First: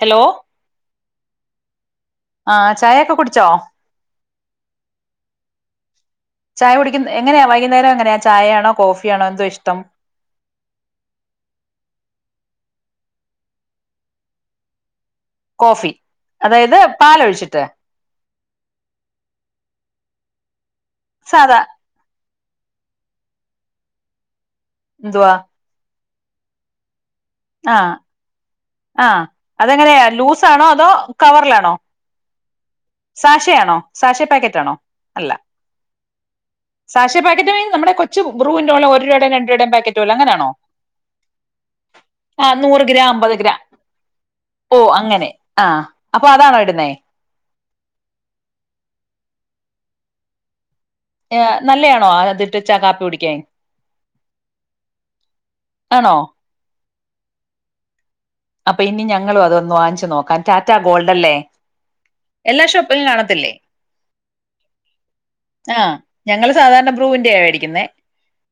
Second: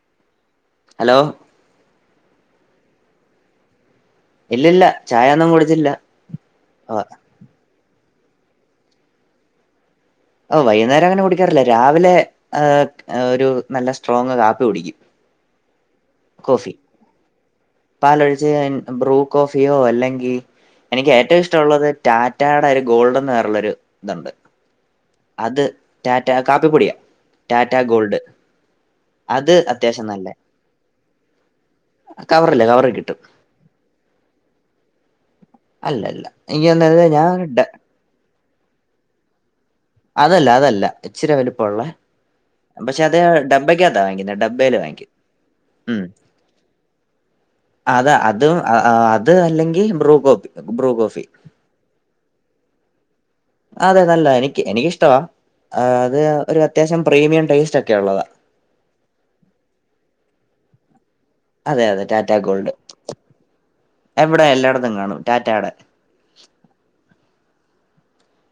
Hello hello ആഹ് ചായ ഒക്കെ കുടിച്ചോ ഇല്ലില്ല ചായൊന്നും കുടിച്ചില്ല ചായ കുടിക്കുന്ന എങ്ങനെയാ വൈകുന്നേരം എങ്ങനെയാ ചായയാണോ കോഫിയാണോ എന്തോ ഇഷ്ടം ഓ വൈകുന്നേരം അങ്ങനെ കുടിക്കാറില്ലേ രാവിലെ ഒരു നല്ല സ്ട്രോങ് കാപ്പി കുടിക്കും കോഫി കോഫി അതായത് പാല് ഒഴിച്ചി പാലൊഴിച്ച് ബ്രൂ കോഫിയോ അല്ലെങ്കിൽ എനിക്ക് ഏറ്റവും സാധാ ഇഷ്ടമുള്ളത് ടാ മറ്റാഡ ഒരു ഗോൾഡ്ന്ന് വേറൊരു ഇതുണ്ട് എന്തവാ അത് ടാറ്റ കാപ്പിപ്പൊടിയ ആ ആ അത് അതെങ്ങനെയ അത്യാവശ്യം നല്ല ലൂസാണോ അതോ കവറിലാണോ കവറില്ലേ കവറിൽ കിട്ടും സാശേയാണോ സാശെ പാക്കറ്റാണോ അല്ലല്ല ഇനി ഒന്നത് സാഷ ഞാൻ പാക്കറ്റ് ഇട്ട മീൻസ് നമ്മുടെ കൊച്ചു ബ്രൂവിന്റെ പോലെ ഒര് രൂടെ രണ്ട് രൂടെ പായ്ക്കറ്റ് അതല്ല അതല്ല ഇച്ചിരി വലിപ്പോള്ള ആ നൂറ് പക്ഷെ ഗ്രാം അത് അമ്പത് ഗ്രാം ഡബ്ബയ്ക്കകത്താ വാങ്ങുന്ന ഡബ്ബൽ ഓ വാങ്ങിക്കി അങ്ങനെ ആ ഉ അപ്പൊ അതാണോ ഇടുന്നേ അത അതും അത് അല്ലെങ്കിൽ [unintelligible] നല്ലതയാണോ ആ അതിട്ട് ചകാപ്പി കുടിക്ക അതെ നല്ല എനിക്ക് എനിക്കിഷ്ടവാ ആ ആണോ അത് ഒരു അത്യാവശ്യം പ്രീമിയം ടേസ്റ്റ് ഒക്കെ ഉള്ളതാ അപ്പം ഇനി ഞങ്ങളും അതൊന്ന് വാഞ്ച് നോക്കാം ടാറ്റാ ഗോൾ ല്ല അതെ അതെ ടാറ്റ എല്ലാ ഗോൾഡ് ഷോപ്പും കാണത്തില്ലേ എവിടെ എല്ലായിടത്തും കാണും ടാറ്റാടെ ആ ഞങ്ങള് സാധാരണ ബ്രൂവിന്റെ ആ മേടിക്കുന്നത്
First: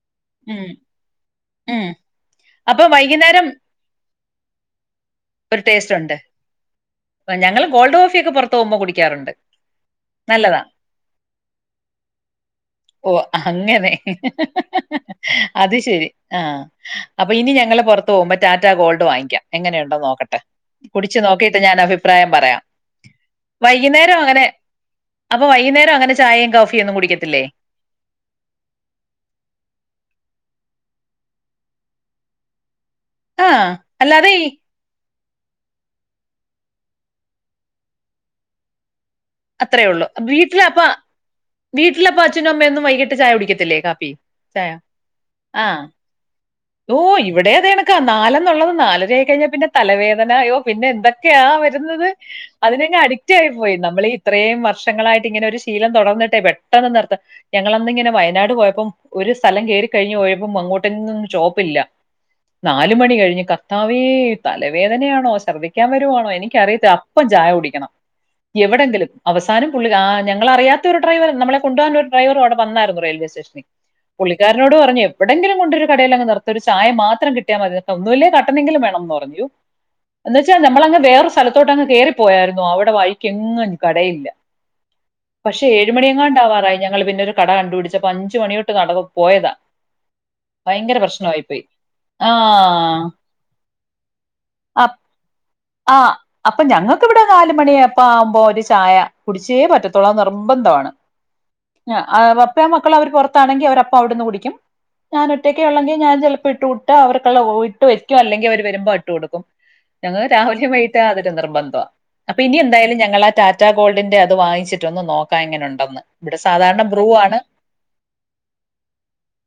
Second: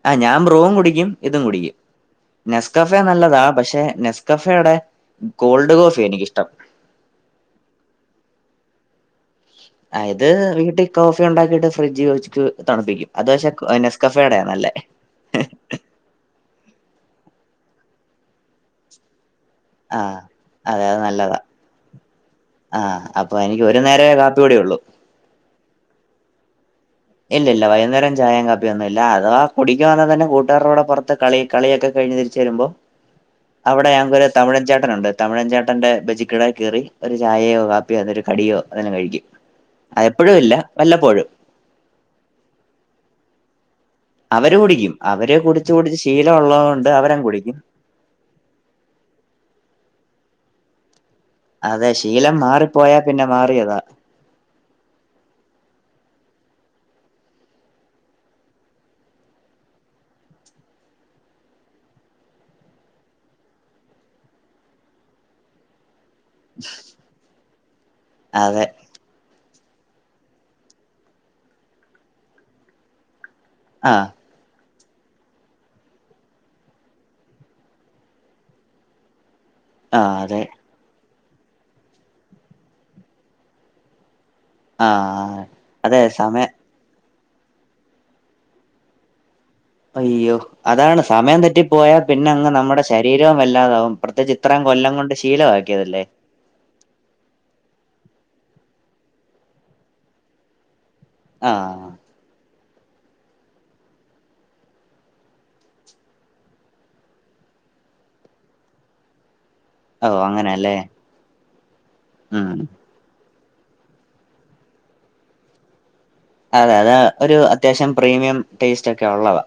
ആ ഞാൻ ബറോം കുടിക്കും ഇതും കുടിക്കും ഉം അപ്പൊ നെസ്കഫ നല്ലതാ വൈകുന്നേരം പക്ഷെ നെസ്കഫയുടെ ഒരു കോൾഡ് ടേസ്റ്റ് കോഫി ഉണ്ട് എനിക്കിഷ്ടം ഞങ്ങള് ഗോൾഡ് കോഫി ഒക്കെ പുറത്ത് തോമ കുടിക്കാറുണ്ട് അതത് നല്ലതാ വീട്ടിൽ കോഫി ഉണ്ടാക്കിട്ട് ഫ്രിഡ്ജ് വെച്ച് തണുപ്പിക്കും ഓ അത് പക്ഷെ അങ്ങനെ നെസ്കഫടയാന്നല്ലേ അത് ശരി ആഹ് അപ്പൊ ഇനി ഞങ്ങള് പെറത്ത് പോകുമ്പം റ്റാറ്റ ഗോൾഡ് വാങ്ങ്ക്ക്യാം ആ എങ്ങനെയുണ്ടോന്ന് നോക്കട്ടെ അതെ അത് കുടിച്ച് നല്ലതാ നോക്കിയിട്ട് ഞാൻ അഭിപ്രായം പറയാം. ആ അപ്പൊ എനിക്ക് ഒരു നേരമേ വൈകുന്നേരം കാപ്പി അങ്ങനെ കുടിയുള്ളൂ അപ്പൊ വൈകുന്നേരം അങ്ങനെ ചായയും കോ ഇല്ല ഇല്ല വൈകുന്നേരം ചായം കപ്പിയൊന്നും ഇല്ല അഥവാ കുടിക്കാ വന്നാ തന്നെ കൂട്ടുകാരോടെ പുറത്ത് കളി കളിയൊക്കെ കഴിഞ്ഞ് തിരിച്ച് വെരുമ്പോ ആഹ് അവിടെ ഞങ്ങക്കൊരു അല്ലാതെ ഈ തമിഴാൻ ചേട്ടനൊണ്ട് തമിഴചേട്ടന്റെ ബജിക്കിട കയറി ഒരു ചായയോ കാപ്പിയോ അതേലൊരു കടിയോ അതെല്ലാം കഴിക്കും അത്രേ അ എപ്പോഴും ഇല്ല വല്ലപ്പോഴും വട്ടപ്പ അച്ചനുംമ്മ ഒന്ന വൈകട്ട് ചായ കുടിക്കത്തില്ലേ അവര് ചായ കുടിക്കും അവരെ കുടിച്ച ആഹ് കുടിച്ച് ശീലമ ഉള്ളത ഓ ഇവിടേതേണക്കാ നാലന്നുള്ളത് നാലര ആക്കഴിഞ്ഞാൽ പിന്നെ തലവേദനയോ പിന്നെ എന്തൊക്കെ ആ അതെ വരുന്നത് ശീലം മാറിപ്പോയാ അതിനങ്െ പിന്നെ അഡിക്ട് ആയിപ്പോയി മാറിയതാ. നമ്മൾീ ഇത്രയും വർഷങ്ങളായിട്ട് ഇങ്ങനെ ഒരു ശീലം തുടർന്നട്ടെ പെട്ടെന്ന് നിർത്തം ഞങ്ങന്നിങ്ങനെ വയനാട് പോയപ്പോം ഒരു സ്ഥലം കേയറി കഴിഞ്ഞ് പോയപ്പോം അങ്ങോട്ട് നാല മണി കഴിഞ്ഞ് കത്താവേ തലവേദനയാണോ ശർദ്ദിക്കാൻ വരുവാണോ എനിക്കറിയത്തിെ അപ്പം ചായോടിക്ക കണണം അതെ. എവിടെങ്ക അവസാനം പുള്ളി ആ ഞങ്ങളൾറിയാത്ത ഒരു ഡ്രവർ നമ്മെ കൊണ്ടു പോകാ ഒരു ഡ്രവർ അടെ വന്നായിരുന്നു റെയിൽവേ സ്റ്റേഷൻ ആഹ്. പുള്ളിക്കാ ോട് പറഞ്ഞു എവിടെെങ്കിലുംണ്ടൊരു കടയി അങ് നിത്തത്തി ഒരു ചായ മാത്രം കിട്ടിയൽ മതിോ ഒന്നുമല്ലേ കട്ടെങ്കിലും വേണംന്ന് പറഞ്ഞു ആഹ് എ അതെ. വെച്ചാൽ നമ്മള വേറെ സ്ഥലത്തോട്ട്ങ്ങ് കയറിപ്പോയായിരുന്നു അവിടെ വായിക്ക് എങ്ങും കടയില്ല ആഹ്. പക്ഷെ ഏഴ് അതെ സമയം മണിയെങ്ങാണ്ടാവാറായി ഞങ്ങള് പിന്നെ ഒരു കട കണ്ടു പിടിച്ച അപ്പ അഞ്ചച് മണിോട്ട് നട പോയതാ അയ്യോ ഭയങ്കര അതാണ് സമയം പ്രശ്നമായി പോയി തറ്റി പോയാ പിന്നെ ആ അങ്ങ് നമ്മുടെ ശരീരവും വല്ലാതാവും പ്രത്യേകിച്ച് ഇത്രയും കൊല്ലം കൊണ്ട് ശീലമാക്കും ആഹ് അപ്പൊ ഞങ്ങൾക്ക് ഇവിടെ നാല മണിയ ചപ്പ ആവുമ്പോ ഒരു ചായ കുടിച്ചേ പറ്റത്തുള്ളൂ അത് നിർബന്ധമാണ് ആഹ്. ആഹ അ അപ്പേ മക്കള അവര് പുറത്താണെങ്കിൽ അവര അപ്പ അവിടുന്ന് കുടിക്കും ഞാൻ ഒറ്റയ്ക്കെ ഉള്ളെങ്കിൽ ഞാൻ ചിലപ്പോൾ ഇട്ട് വിട്ട് അവർക്ക ഇട്ട് വയ്ക്കും അല്ലെങ്കിൽ അവര് വരുമ്പോ ഇട്ട് കൊടുക്കും ഓ ഞങ്ങള് രാവിലെയും അങ്ങനെയല്ലേ വൈകിട്ടും അതിര് നിർബ ത അപ്പൊ ഉം ഇനി എന്തായാലും ഞങ്ങള ആ ടാ റ്റാഗോൾഡിന്റെ അത് വാങ്ങിച്ചട്ട ഒന്ന് നോക്കാ ഇങ്ങനെണ്ടന്ന് അതെ അത ഒരു അത്യാവശ്യം പ്രീമിയം ടേസ്റ്റ് ഒക്കെ ഉള്ളത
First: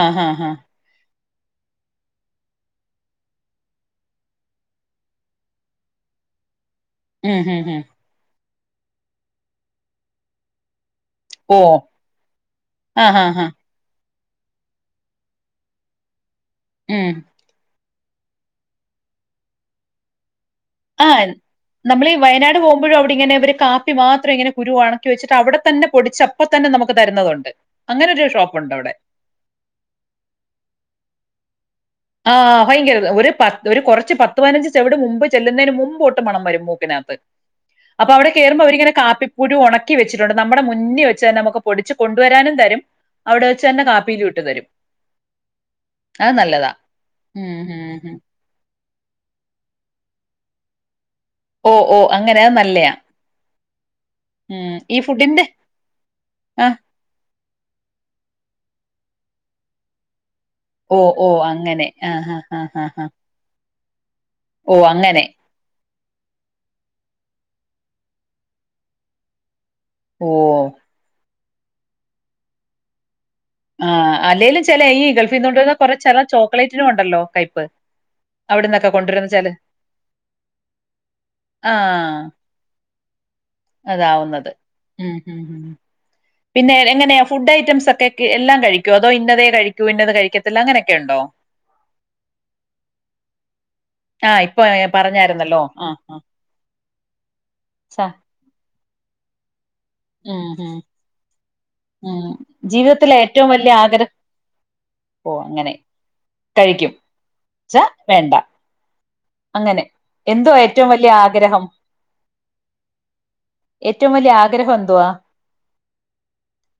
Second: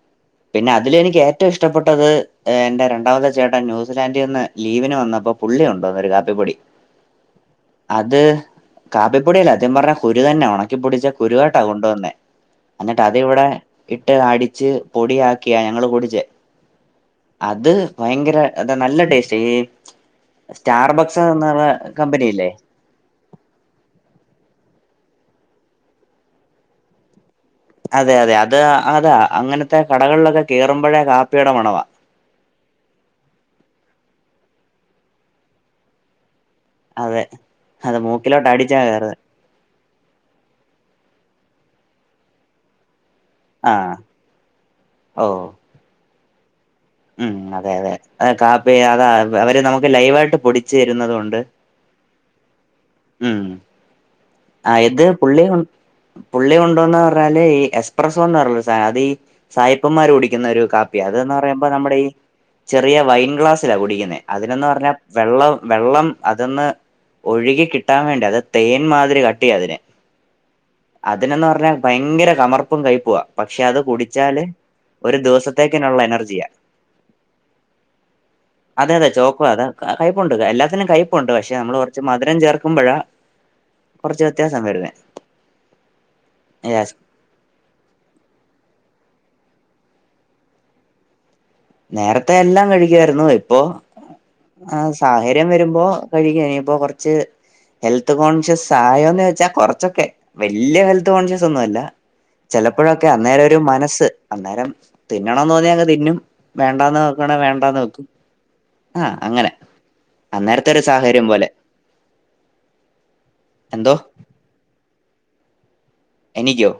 ആഹ് ആഹ് ആഹ് പിന്നെ അതില എനിക്ക്ഏറ്റ ഏറ്റവും ഇഷ്ടപ്പെട്ടത് എന്റെ രണ്ടാമത്തെ ചേട്ടൻ ന്യൂസിലാന്ൻഡിൽ നിന്ന് ലീവിന് വന്നപ്പോ പുള്ളിയ ഉണ്ടോന്നൊ ഒരു കാപ്പിപ്പൊടി ഉം ഹം ഉ അത് കാപ്പിപ്പൊടിയല്ല അദ്യം പറഞ്ഞ കുരു തന്നെ ആണ [unintelligible] ഓ കുരുവാട്ടാ കൊണ്ടുവന്നേ എന്നിട്ട് ആഹ് അതി ആഹ് ആഹ് ഇവിടെ ഇട്ട് അടിച്ച് പൊടിയാക്കിയാ ഞങ്ങള്ൾ കൂടിച്ചേ ഉം അത് ഭയങ്കര അതാ നല്ല ടേസ്റ്റ് ആ സ്റ്റാർബക്സ് എന്ന് പറഞ്ഞ നമ്മൾ കമ്പനിയില്ലേ വയനാട് പോകുമ്പോഴും അവിടെ ഇങ്ങനെ അവര് കാപ്പി മാത്രം ഇങ്ങനെ കുരുവാണ് വെച്ചിട്ട് അവിടെ തന്ന പൊടിച്ച് അപ്പ തന്ന നമുക്ക് തരുന്നതൊണ്ട് അതെ അതെ അത് അതാ അങ്ങനത്തെ കടകളിലൊക്കെ കെയറുമ്പാഴേ കാപ്പിടെ മണവാ ആാ ഭയങ്കര ഇത് ഒര് പത്ത് ഒര് കൊറച്ച് പത്ത് പതിനഞ്ച് ചെവിട് മുമ്പ് ചെല്ലുന്നേന് മുമ്പോട്ട് പണം വരും ൂിനകത്ത് അതെ അത് അപ്പൊ അവിടെ മൂക്കിലോട്ട് കേയറുമ്പോ അടിച്ചാ അവരിങ്ങെ കേറുന്നെ കാപ്പിപ്പുഴണ ി വെച്ചിട്ടുണ്ട് നമ്മുടെ മുന്നിൽ വെച്ചെ നമുക്ക് പൊടിച്ച്ു കൊണ്ടുവരാനും തരും അവിടെ വച്ചെന്നെ ആഹ് കാപ്പിയില വിട്ട് തരും ഓ അത് നല്ലതാ ഉം അതെ അതെ അതെ കാപ്പി അത അവരെ നമുക്ക് ലൈവായിട്ട് പൊടിിച്ചു തരുന്നതുംണ്ട് ഓ ഓ അങ്ങനെ നല്ലയാാ ഉം ആ ഇത് പുള്ളി ഫുഡിന്റെ പുള്ളി ആ കൊണ്ടോന്ന് പറഞ്ഞാല് ഈ എസ്പ്രസോന്ന് പറ അതീ സായിപ്പുംമാരൂടി ുന്ന ഒരു കാപ്പി ഓ ഓ അതന്ന് പറയുമ്പോ അങ്ങനെ നമ്മുടെ ഈ ആ ഹാ ഹാ ഹാ ചെറിയ ഹാ വൈൻ ഗ്ലാസ് ചില കുടിക്കുന്നത് അതിനന്ന് ഓ പറഞ്ഞാ അങ്ങനെ വെള്ളം വെള്ളം അതൊന്ന് ഒഴുകി കിട്ടാൻ വേണ്ടി അത് തേൻ മാതിരി ക കട്ടി അതിനെ ഓ ഇതിനന്ന് പറഞ്ഞാ ഭയങ്കാര കമർപ്പും കഴ്പ്പുമാ പക്ഷെ അത് ആ കുടിച്ചാല് അല്ലേലും ചില ഈ ഒരു ഗൾഫിൽ നിന്ന് കൊണ്ടുവരുന്ന കുറെ ദിവസത്തേക്കന്നുള്ള ചില എനർജിയാ ചോക്ലേറ്റിനും ഉണ്ടല്ലോ കയ്പ് അവിടെ നിന്നൊക്കെ അതെ അതെ കൊണ്ടുവരുന്ന ചോക്കും ചില അത കയ്പപ്പുണ്ട് എല്ലാത്തിനും കയ്പപ്പുണ്ട് പക്ഷെ ആ നമ്മള് കുറച്ച് മധുരം ചേർക്കുമ്പോഴ അതാവുന്നത് ഉം ഹ ഹ പിന്നെ യെസ്. എങ്ങനെയാ ഫുഡ് ഐറ്റംസ് ഒക്കെ എല്ലാം കഴിക്കുമ അതോ ഇന്നതെ കഴിക്കൂ ഇന്നത് കഴിക്കത്തില്ല അങ്ങനെയൊക്കെ ഉണ്ടോ? നേരത്തെ എല്ലാ കഴിക്കുവായിരുന്നു ഇപ്പൊ ആഹ് ഇപ്പൊ ആ സാഹര്യം പറഞ്ഞായിരുന്നല്ലോ വരുമ്പോ ആഹ് ആഹ് കഴിക്കാനിപ്പോ കുറച്ച് സ ഹെൽത്ത് കോൺഷ്യസ് [unintelligible] വെച്ചാ കുറ ച്ചൊക്കെ ഉം ഉം വല്ല്യ ഹെൽത്ത് കോൺഷ്യസ് ഒന്നുവല്ല ഉം ചിലപ്പോഴൊക്കെ ജീവിതത്തിലെ അന്നേരം ഏറ്റവും ഒരു വലിയ മനസ്സ് ആഗ്രഹം അന്നേരം ഓ തിന്നണോന്ന് തോന്നിയ അങ്ങനെ അങ്ങ്തിന്നും. കഴിക്കും വേണ്ടാന്ന് വെക്കാനെ ച്ച വേണ്ടാന്ന് വെക്ക് വേണ്ട അങ്ങനെ എന്തുവാ ഏറ്റവു വലിയ സാഹചര്യം പോലെ ആഗ്രഹം എന്തോ ഏറ്റവും വലിയ ആഗ്രഹം എന്തുവാ എനിക്കൊ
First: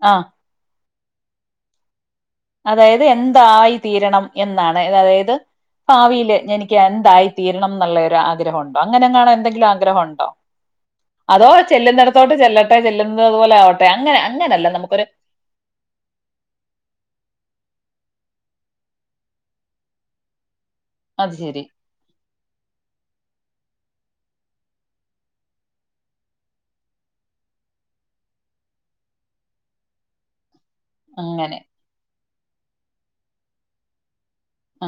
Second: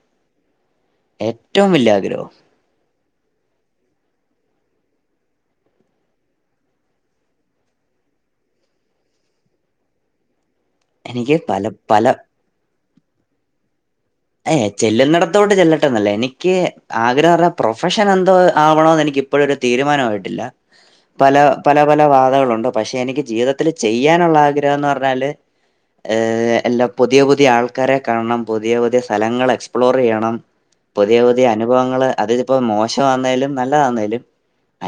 ആ ഏറ്റവു വലിയ ആഗ്രഹൊ അതായത് എന്തായി തീരണം എന്നാണ് അതായത് ഭാവിയില് എനിക്ക് എന്തായി തീരണം എന്നുള്ളരു ആഗ്രഹം ഉണ്ടോ അങ്ങനെങ്ങാനു എന്തെങ്കിലും ആഗ്രഹം ഉണ്ടോ എനിക്ക് അതോ പല ചെല്ലുന്നിടത്തോട്ട് ചെല്ല [unintelligible] പോലാ ആ എ ചെല്ലുന്നിടത്തോട്ട് ചെല്ലട്ടന്നല്ലാ എനിക്ക് ആഹ [unintelligible] പ്രൊഫഷനെന്തോ ആവണോന്ന് എനിക്ക് ഇപ്പോഴൊരു തീരുമാനമായിട്ടില്ല അത് പല ശരി പല പല വാതകളുണ്ട് പക്ഷെ എനിക്ക് ജീവിതത്തി ചെയ്യാനുള്ള ആഗ്രഹന്നു പറഞ്ഞാല് ഏ എല്ല പുതിയ പുതിയ ആൾക്കാരെ കാണണം പുതിയ പുതിയ സ്ഥലങ്ങൾ എക്സ്പ്ലോർ ചെയ്യണം പുതിയ പുതിയ അങ്ങനെ അനുഭവങ്ങൾള് അത് ഇപ്പൊ മോശം ആന്നേലും നല്ലതാന്നെലും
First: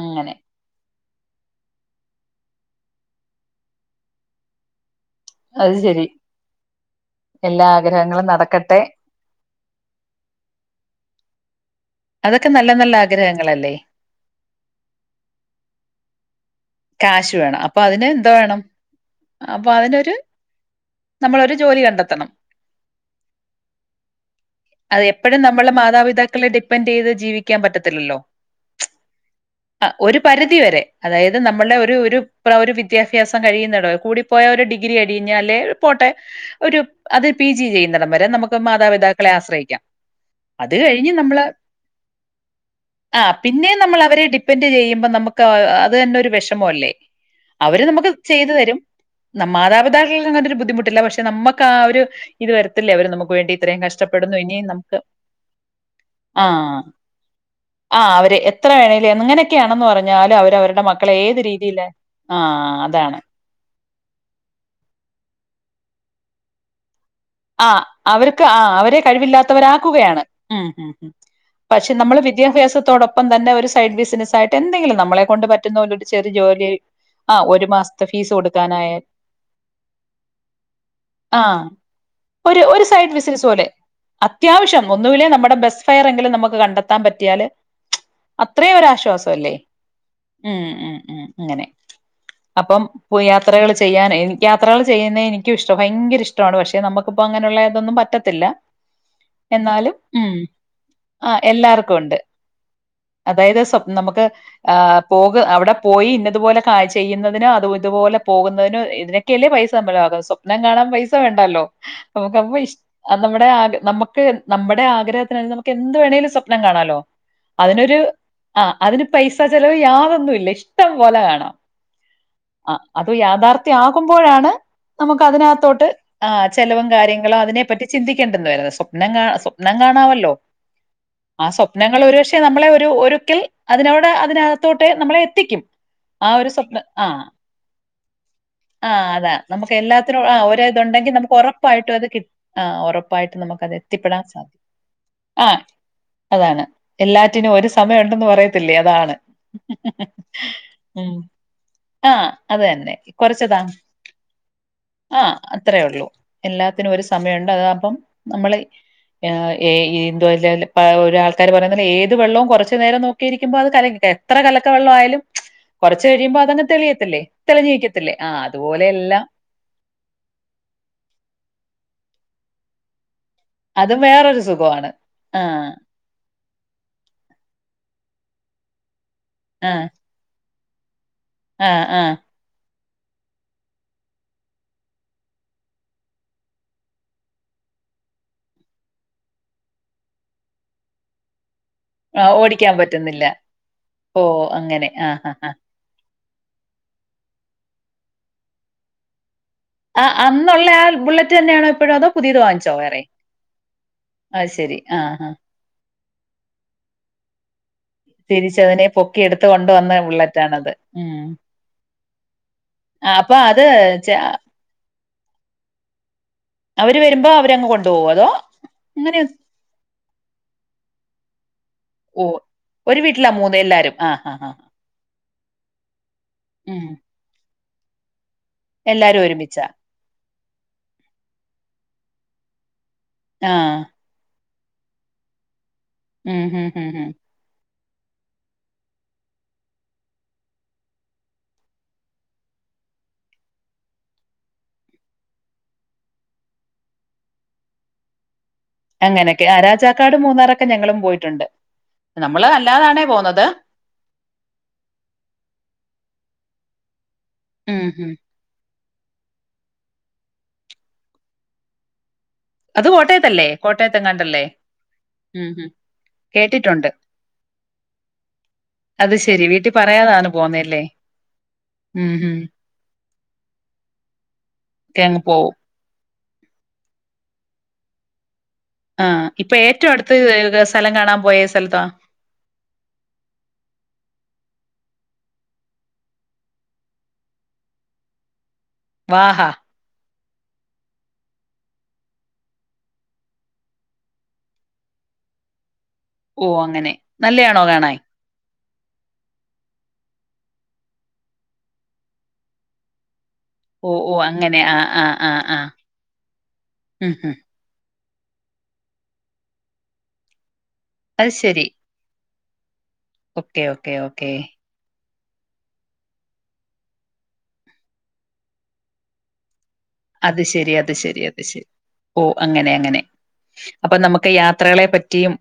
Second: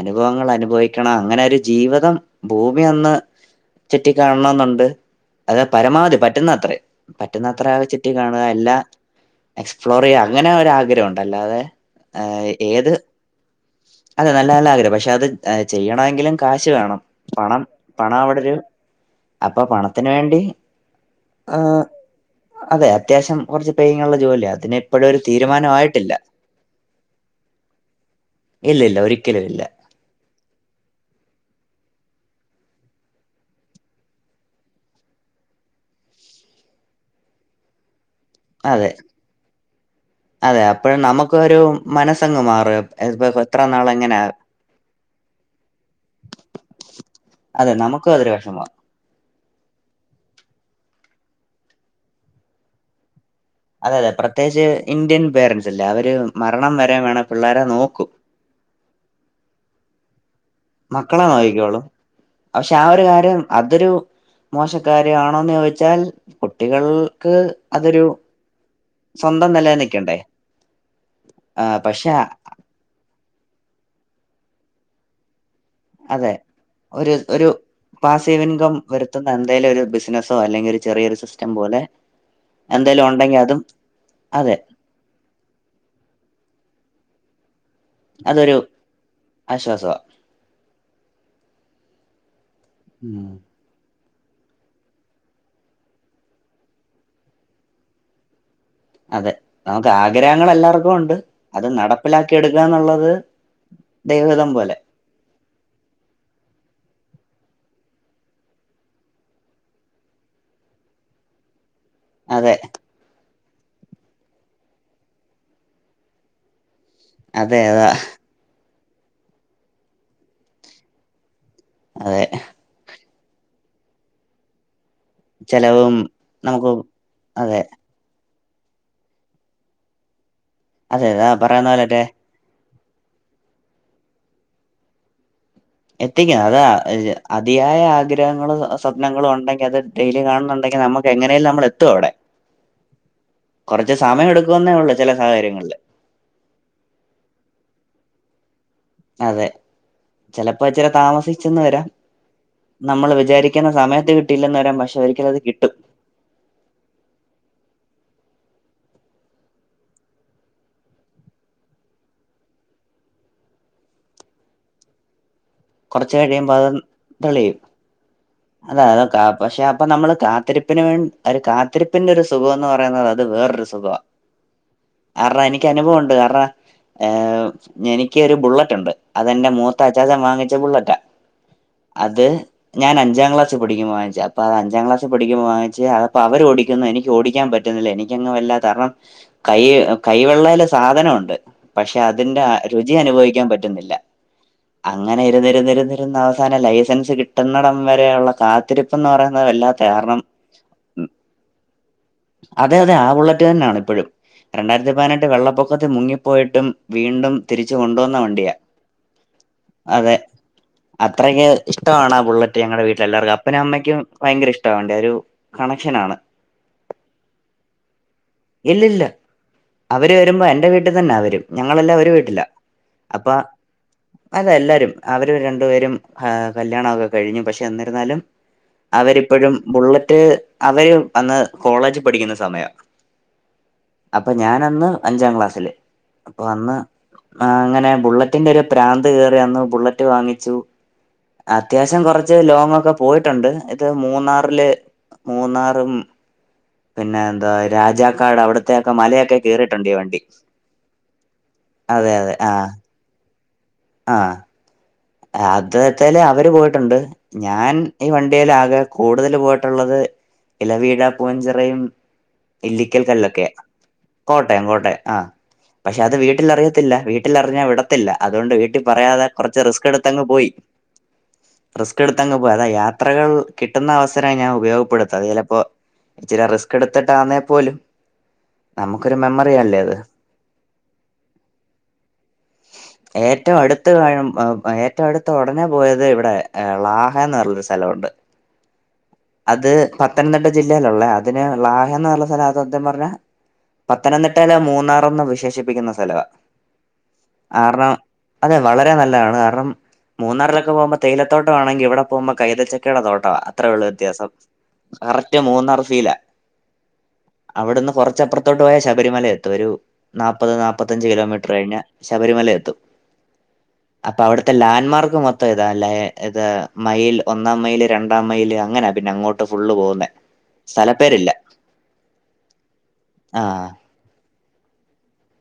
അങ്ങനെ അനുഭവി- ക്കണം അങ്ങനെ ഒരു ജീവിതം ഭൂമി അന്ന് ചുറ്റി കാണണോന്നുണ്ട് അത് പരമാവധി പറ്റുന്നത്ര പറ്റുന്നത്ര എല്ലാ ആ ചുറ്റി ആഗ്രഹങ്ങളും കാണുക എല്ലാ നടക്കട്ടെ എക്സ്പ്ലോർ ചെയ്യാ അങ്ങനെ ഒരു ആഗ്രഹം ഒണ്ട് അല്ലാതെ ആ അതൊക്കെ നല്ല ഏത് നല്ല ആഗ്രഹങ്ങളല്ലേ അതെ നല്ല നല്ല ആഗ്രഹം പക്ഷെ അത് ചെയ്യണങ്കിലും കാശ് വേണം കാശ് വേണം പണം അപ്പൊ അതിന് പണം എന്തോ അവിടെരു വേണം അപ്പൊ പണത്തിന് വേണ്ടി നമ്മളൊരു ജോലി ഹ് കണ്ടെത്തണം അതെ അത്യാവശ്യം കുറച്ച് [unintelligible] ജോലിയത് അത് എപ്പോഴും നമ്മളെ മാതാപിതാക്കളെ ഡിപ്പെെൻഡ് ചെയ്ത് ജീവിക്കാൻ പറ്റത്തില്ലല്ലോ ഇല്ല ഇല്ല ഒരിക്കലും ഇല്ല ആ ഒരു പരിധി വരെ അതായത് നമ്മുടെ ഒരു ഒരു [unintelligible] ഒരു വിദ്യാഭ്യാസം കഴിയുന്നട കൂടിപ്പോയ ഒരു ഡിഗ്രി അടിഞ്ഞല് പോട്ടെ ഒരു അത് പി ജി ചെയ്യുന്നടവരേ നമുക്ക് അതെ മാതാപിതാക്ക ആശ്രയിക്കാം അതെ അത് അപ്പോഴും കഴിഞ്ഞ് നമുക്ക് നമ്മള് ഒരു മനസ്സങ്ങ് മാറും ആ ഇപ്പ എത്ര പിന്നെ നാൾ നമ്മൾ എങ്ങനെ അവരെ ഡിപ്പെെൻഡ് ചെയ്യുമ്പോ നമുക്ക് അത് തന്നെ ഒരു വിഷമോ അല്ലേ അതെ അവര് നമുക്ക് നമുക്കും അതൊരു ചെയ്തു വിഷമമാ തരും ന മാതാപിതാക്കൾക്ക അങ്ങനൊ ഒരു ബുദ്ധിമുട്ടില്ല പക്ഷെ നമുക്ക് ആ ഒരു ഇത് വരത്തില്ല അവര് നമുക്ക് വേണ്ടി ഇത്രയും അതെ കഷ് അതെ പ്രത്യേകിച്ച് ഇന്ത്യൻ പേരെന്റ്സ് ഇല്ലേ അവര് ആ മരണം വെരെ വേണ പിള്ളേരെ ആ നോക്കൂം അവര് എത്ര വേണേലും [unintelligible] മക്കളെ ഏത് നോക്കിക്കോളൂ രീതിയില് പക്ഷെ ആ ഒരു അതാണ് കാര്യം അതൊരു മോശക്കാര് ആണോന്ന് ചോദിച്ചാൽ കുട്ടികൾ ആ അരക്ക് ആാ അവരെ സ്വന്തം നിലനിൽക്കണ്ടേ കഴിവില്ലാത്തവരാക്കുകയാണ് ഉം ഉം ആ പശെ പക്ഷെ നമ്മള് വിദ്യാഭ്യാസത്തോടൊപ്പം തന്നെ ഒരു സ് സൈഡ് ബിസിനസ് ആയിട്ട് എന്തെിലും നമ്മളെ കൊണ്ട് പറ്റ അതെ ഒരു ഒരു മാസത്തെ ഫീസ് പാസീവ് ഇൻകം കൊടുക്കാനായാൽ വരുത്തുന്ന എന്തെലും ഒരു ബിസിനസോ അല്ലെങ്കിലൊരു ചെറിയൊരു ആ സിസ്റ്റം പോലെ ഒരു എന്തേലും സൈഡ് ഉണ്ടെങ്കിൽ ബിസിനസ് അതും പോലെ അതെ അത്യാവിശ്യം ഒന്നൂലെ നമ്മുടെ ബെസ് ഫയർങ്കിലും നമുക്ക് ക നടത്താൻ പറ്റിയാല് അതൊരു അത്രയും ഒരാശ്വാസം അല്ലേ ആശ്വാസവാ [unintelligible] ഉം ഉം ഉം [unintelligible] അങ്ങനെ അപ്പം പോയി ഉം യാത്രകൾ ചെയ്യാനേ എനി യാത്രകൾ ചെയ്യുന്നത് എനിക്കുംഷ്ട ഭയങ്കര ഇഷ്ടമാണ് പക്ഷെ നമുക്ക് പ്പോ അങ്ങനുള്ള അതൊന്നും പറ്റത്തില്ല അതെ നമുക്ക് എന്നാലും ഉം ആഗ്രഹങ്ങൾ എല്ലാവർക്കും ഉണ്ട് ആ അത് എല്ലാർക്കും ഉണ്ട് നടപ്പിലാക്കി എടുക്കുക എന്നുള്ളത് അതായത് സ്വപ് നമുക്ക് ദൈവഹിതം പോലെ ആഹ് പോക അവിടെ പോയി ഇന്നതുപോലെ ചെയ്യുന്നതിന് അതു ഇതുപോലെ പോകുന്നതിനന് ഇതിനൊക്കെയല്ലേ പൈസ നമ്മല് സ്വപ്നം കാണാൻ പൈസ വേണ്ടല്ലോ നമ്മക്ക് അതെ അപ്പം ഇഷ്ട നമ്മുടെ ആഗ്ര നമുക്ക് നമ്മുടെ ആഗ്രഹത്തിന് നമുക്ക് എന്ത് വേണേലും സ്വപ്നം കാണാലോ അതെ അതാ അതിനൊരു ആഹ് അതിന് പൈസ ചെലവ് യാതൊന്നുല്ല ഇഷ്ടം പോലെ കാണാം അതെ ആ അത് യാഥാർത്ഥ്യ ആകുമ്പോഴാണ് നമുക്ക് അതിനകത്തോട്ട് ചെലവും ആ നമുക്ക് ചെലവും കാര്യങ്ങളും അതെ അതിനെപ്പറ്റി ചിന്തി [unintelligible] സ്വപ്നം സ്വപ്നം കാണാമല്ലോ അതെ അതാ ആ പറയുന്ന സ്വപ്നങ്ങൾ പോലെറ്റെ ഒരുപക്ഷെ നമ്മളെ ഒരുക്കൽ അതിനോടെ അതിനകത്തോട്ട് നമ്മളെ എത്തിക്കും ആ ഒരു എത്തിക്കുന്നത് സ്വപ്നം അത് ആ അതിയായ ആഗ്രഹങ്ങളും ആ സ്വപ്നങ്ങളും അതാ ഉണ്ടെങ്കിൽ നമുക്ക് അത് ഡെയിലി എല്ലാത്തിനും ആ ഒരു കാണുന്നുണ്ടെങ്കിൽ നമുക്ക് ഇതുണ്ടെങ്കിൽ എങ്ങനെ ഉറപ്പായിട്ടും അത് കി ആ ഉറപ്പായിട്ട് നമുക്ക്ത് കുറച്ച് എത്തിപ്പെടാൻ സമയം സാധിക്കും എടുക്കുമെന്നേ ഉള്ളൂ ചില ആ സാഹചര്യങ്ങളില് അതാണ് എല്ലാറ്റിനും ഒരു സമയം ഉണ്ടെന്ന് പറ അതെ ചിലപ്പോ ഇച്ചരി ഉം താമസിച്ചന്ന് വരാം ആഹ് അത് തന്നെ നമ്മൾ കൊറച്ചതാ വിചാരിക്കുന്ന സമയത്ത് കിട്ടിയില്ലെന്ന് വരാം പക്ഷെ ആഹ് ഒരിക്കലത് കിട്ടും അത്രേ ഒള്ളൂ എല്ലാത്തിനും ഒരു സമയമുണ്ട് അത് അപ്പം നമ്മൾ [unintelligible] ആൾക്കാര് പറയണ ഏത് വെള്ളവും കുറച്ചു നേരം നോക്കിയിരിക്കുമ്പോ അത് കല എത്ര കലക്ക വെള്ള ആയാലും കുറച്ച് കഴിയുമ്പോ അതങ്ങ് അത് തെളിയത്തില്ലേ തെളിയും തെളിഞ്ഞു നിക്കത്തില്ലേ ആഹ് അതാ അതൊ അതുപോലെയല്ല കാ പക്ഷെ അപ്പൊ നമ്മള് കാത്തിരിപ്പിന് വേണ്ടി ഒരു കാത്തിരിപ്പിന്റൊരു സുഖോന്ന് പറയുന്നത് അത് വേറെരു സുഖാ അതും വേറൊരു സുഖമാണ് കാറാണം എനിക്ക് ആഹ് അനുഭവേണ്ട് കാറാണം ആ എനിക്ക് ഒരു ബുള്ളറ്റ് ഉണ്ട് അതെന്റെ മൂത്ത അജാസ വാങ്ങിച്ച് ചുള്ളറ്റ ആഹ ആഹ ഞാൻ അഞ്ചാം ക്ലാസ് പഠിക്ക്പോൾ വാങ്ങിച്ചു അപ്പൊ അത് അഞ്ചാം ക്ലാസ്ൽ പഠിക്കുമ്പോ വാങ്ങിച്ചു അപ്പൊ അവര് ഓടിക്കുന്നു എനിക്ക് ഓടിക്കാൻ പറ്റുന്നില്ല എനിക്കങ്ങങ് വല്ല കാരണം കൈ കൈവെള്ളൽ സാധനംുണ്ട് പക്ഷെ ആഹ് അതിന്റെ ഓടിക്കാൻ രുചി പറ്റുന്നില്ല അനുഭവിക്കാൻ പറ്റുന്നില്ല ഓ ആഹ് അങ്ങനെ ആഹ് ആഹ് ഇരിരുന്നിരുന്നിന്ന അവ അവാന ലൈസൻസ് കിട്ടുന്നടം വരെയ ഉുള്ള കാത്തിരിപ്പ് എന്ന് പറയാ ആ അന്നുള്ള ആ ബുള്ളറ്റ് തന്നെയണോ എപ്പോഴും അതോ പുതിയത് വാങ്ങിച്ചോ അതെ അതെ വേറെ ആ ബുള്ളറ്റ് തന്നെയാണ് ഇപ്പോഴും അ ശരി ആഹ ആ പോയിട്ടും വീണ്ടും തിരിച്ച തിരിച്ചതിനെ പൊക്കി എടുത്തുണ്ടോ അതെ അത്രക്കെ ഇഷ്ടമാണ് ആ ബുള്ളറ്റ് ഞങ്ങളടെ ആഹ് അപ്പൊ വീട്ടിലെല്ലാവർക്കും അപ്പനും അത് അമ്മയ്ക്കും ച ഭയങ്കര ഇഷ്ടവണ്ട ഒരു കണക്ഷൻ ആണ് അവര് വരുമ്പോ അവരങ്ങ് കൊണ്ടു പോക അതോ ഇല്ലില്ല അങ്ങനെ അവര് വരുമ്പോ എന്റെ വീട്ടിൽ തന്നാ വരും ഞങ്ങളെല്ലാം ഒരു ഓ ഒരു വീട്ടിലാ മൂന്ന് എല്ലാരും ആഹ ആ അതെ എല്ലരും അവർ രണ്ടു പേരും ഉം കല്യാണമൊക്കെ കഴിഞ്ഞു പക്ഷെ ചെന്നിരുന്നാലും എല്ലാരും അവരിപ്പോഴും ഒരുമിച്ചാ ബുള്ളറ്റ് അവര് വന്ന് കോളേജ് പഠിക്കുന്ന സമയാ ആഹ ഞാനന്ന് അഞ്ചാം ക്ലാസ്സില് അപ്പൊ ഉം ഉം അന്ന് ഉം ഉം ആ അങ്ങനെ ബുള്ളറ്റിന്റെ ഒരു പ്രാന്ത ന്ന് ബുള്ളറ്റ് വാങ്ങിച്ചു അത്യാവശ്യം കുറച്ച് ലോങ്ങൊക്കെ പോയിട്ടുണ്ട് ഇത് മൂന്നാറില് മൂന്നാറും പിന്നെ എന്താ രാജാക്കാട് അവിടത്തെയൊക്കെ മലയൊക്കെ അങ്ങനെയൊക്കെ ആ കേറിയിട്ടുണ്ട് ഈ രാജാക്കാട് വണ്ടി മൂന്നാറൊക്കെ ഞങ്ങളും പോയിട്ടുണ്ട് നമ്മൾ അല്ലാതാണേ പോന്നുന്നത് ആഹ അദ്ച്ചല് അവര് പോയിട്ടുണ്ട് ഞാൻ ഉം ഈ ഉം വണ്ടിൽ ആകെ കൂടുതൽ പോട്ട ട്ടുള്ളത് ഇല വീഴാ പൂൻ ചെറയും അത് ഇല്ലിക്കൽ കോട്ടയത്തല്ലേ കല്ലൊക്കെയാ കോട്ടയത്തെങ്ങാണ്ടല്ലേ കോട്ടയം കോട്ടയം ആഹ ഉം ഉം പക്ഷെ അത് വീട്ടിൽ കേട്ടിട്ടുണ്ട് അറിയത്തില്ല വീട്ടിൽറിഞ്ഞാ വിടത്തില്ല അതുകൊണ്ട് വീട്ടിൽ അത് പറയാതെ ശെരി കുറച്ച് വീട്ടിൽ റിസ്ക് ങ് പറയാതാണ് പോയി പോന്നേല്ലേ സ്ക് ഉം എടുങ് ഉം പോയി അതാ യാത്രകൾ കിട്ടുന്ന അവസരമാണ് ഞാൻ ഒക്കെ ഉപയോഗപ്പെടുത്ത അങ്ങ് പോവും ചിലപ്പോ ച്ചിരി റിസ്ക് എടുത്തിട്ടാന്നേ പോലും നമുക്കൊരു ആഹ മെമ്മറി ഇപ്പൊ അല്ലേ ഏറ്റവും അത് അടുത്ത് സ്ഥലം കാണാൻ പോയ സ്ഥലത്താ ഏറ്റവും അടുത്ത് ഏറ്റവും അടുത്ത് ഉടനെ പോയത് ഇവിടെ ലാഹന്ന് പറഞ്ഞൊരു സ്ഥലമുണ്ട് വാഹാ അത് പത്ത് പത്തനംതിട്ട ജില്ലയിലുള്ള അതിനെ ലാഹ എന്ന് പറഞ്ഞ സ്ഥലം അത് സത്യം പറഞ്ഞ പത്തനംതിട്ടയിലെ മൂന്നാർ എന്ന് വിശേഷിപ്പിക്കുന്ന സ്ഥലവ ഓ അങ്ങനെ നല്ലയാണോ കാണാൻ അതെ വളരെ നല്ലതാണ് കാരണം മൂന്നാറിലൊക്കെ പോകുമ്പ തേയിലത്താട്ടമാണെങ്കിൽ ഇവിടെ പോകുമ്പോ കൈതച്ചക്കയുടെ തോട്ടവാ അത്രേള്ളൂ ഓ ഓ വിത്യാസം അങ്ങനെ ആ ആ ആ കറക്റ്റ് ആ മൂന്നാർ ഫീല് ഉം ഉം അവിടുന്ന് കുറച്ച് കുറച്ച് അപ്പുറത്തോട്ട് പോയാൽ ശബരിമല എത്തുംഒരു നാപ്പത് മുപ്പത്തഞ്ച് അത് കിലോമീറ്റർ ശരി കഴിഞ്ഞ ശബരിമല ശബരിമലയഎത്തും ഓക്കെ ഓക്കെ ഓക്കേ അവിടുത്തെ ലാൻഡ് മാർക്ക് മൊത്തം ഇതാ അല്ലേ മൈൽ ഒന്നാം മൈൽ രണ്ടാം മൈൽ അങ്ങനാ പിന്നെ അങ്ങോട്ട് ഫുള്ള് പോകുന്നേ അത് ശരി അത് ശരി സ്ഥലപ്പേരില്ല അത് ശരി ഓ അങ്ങനെ അങ്ങനെ ആഹ് അപ്പൊ നമുക്ക് യാത്ര യാത്രയെ പറ്റിയും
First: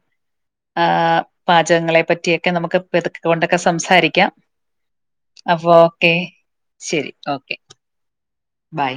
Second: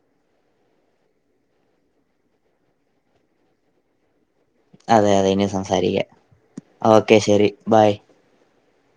ആ പാചകങ്ങളെ പറ്റിയൊക്കെ നമുക്ക് പതുക്ക ഒക്കെ സംസാരിക്കാം അതെ അതെ ഇനി അപ്പൊ സംസാരിക്ക ഓക്കെ ഓക്കെ ശെരി ബൈ ബൈ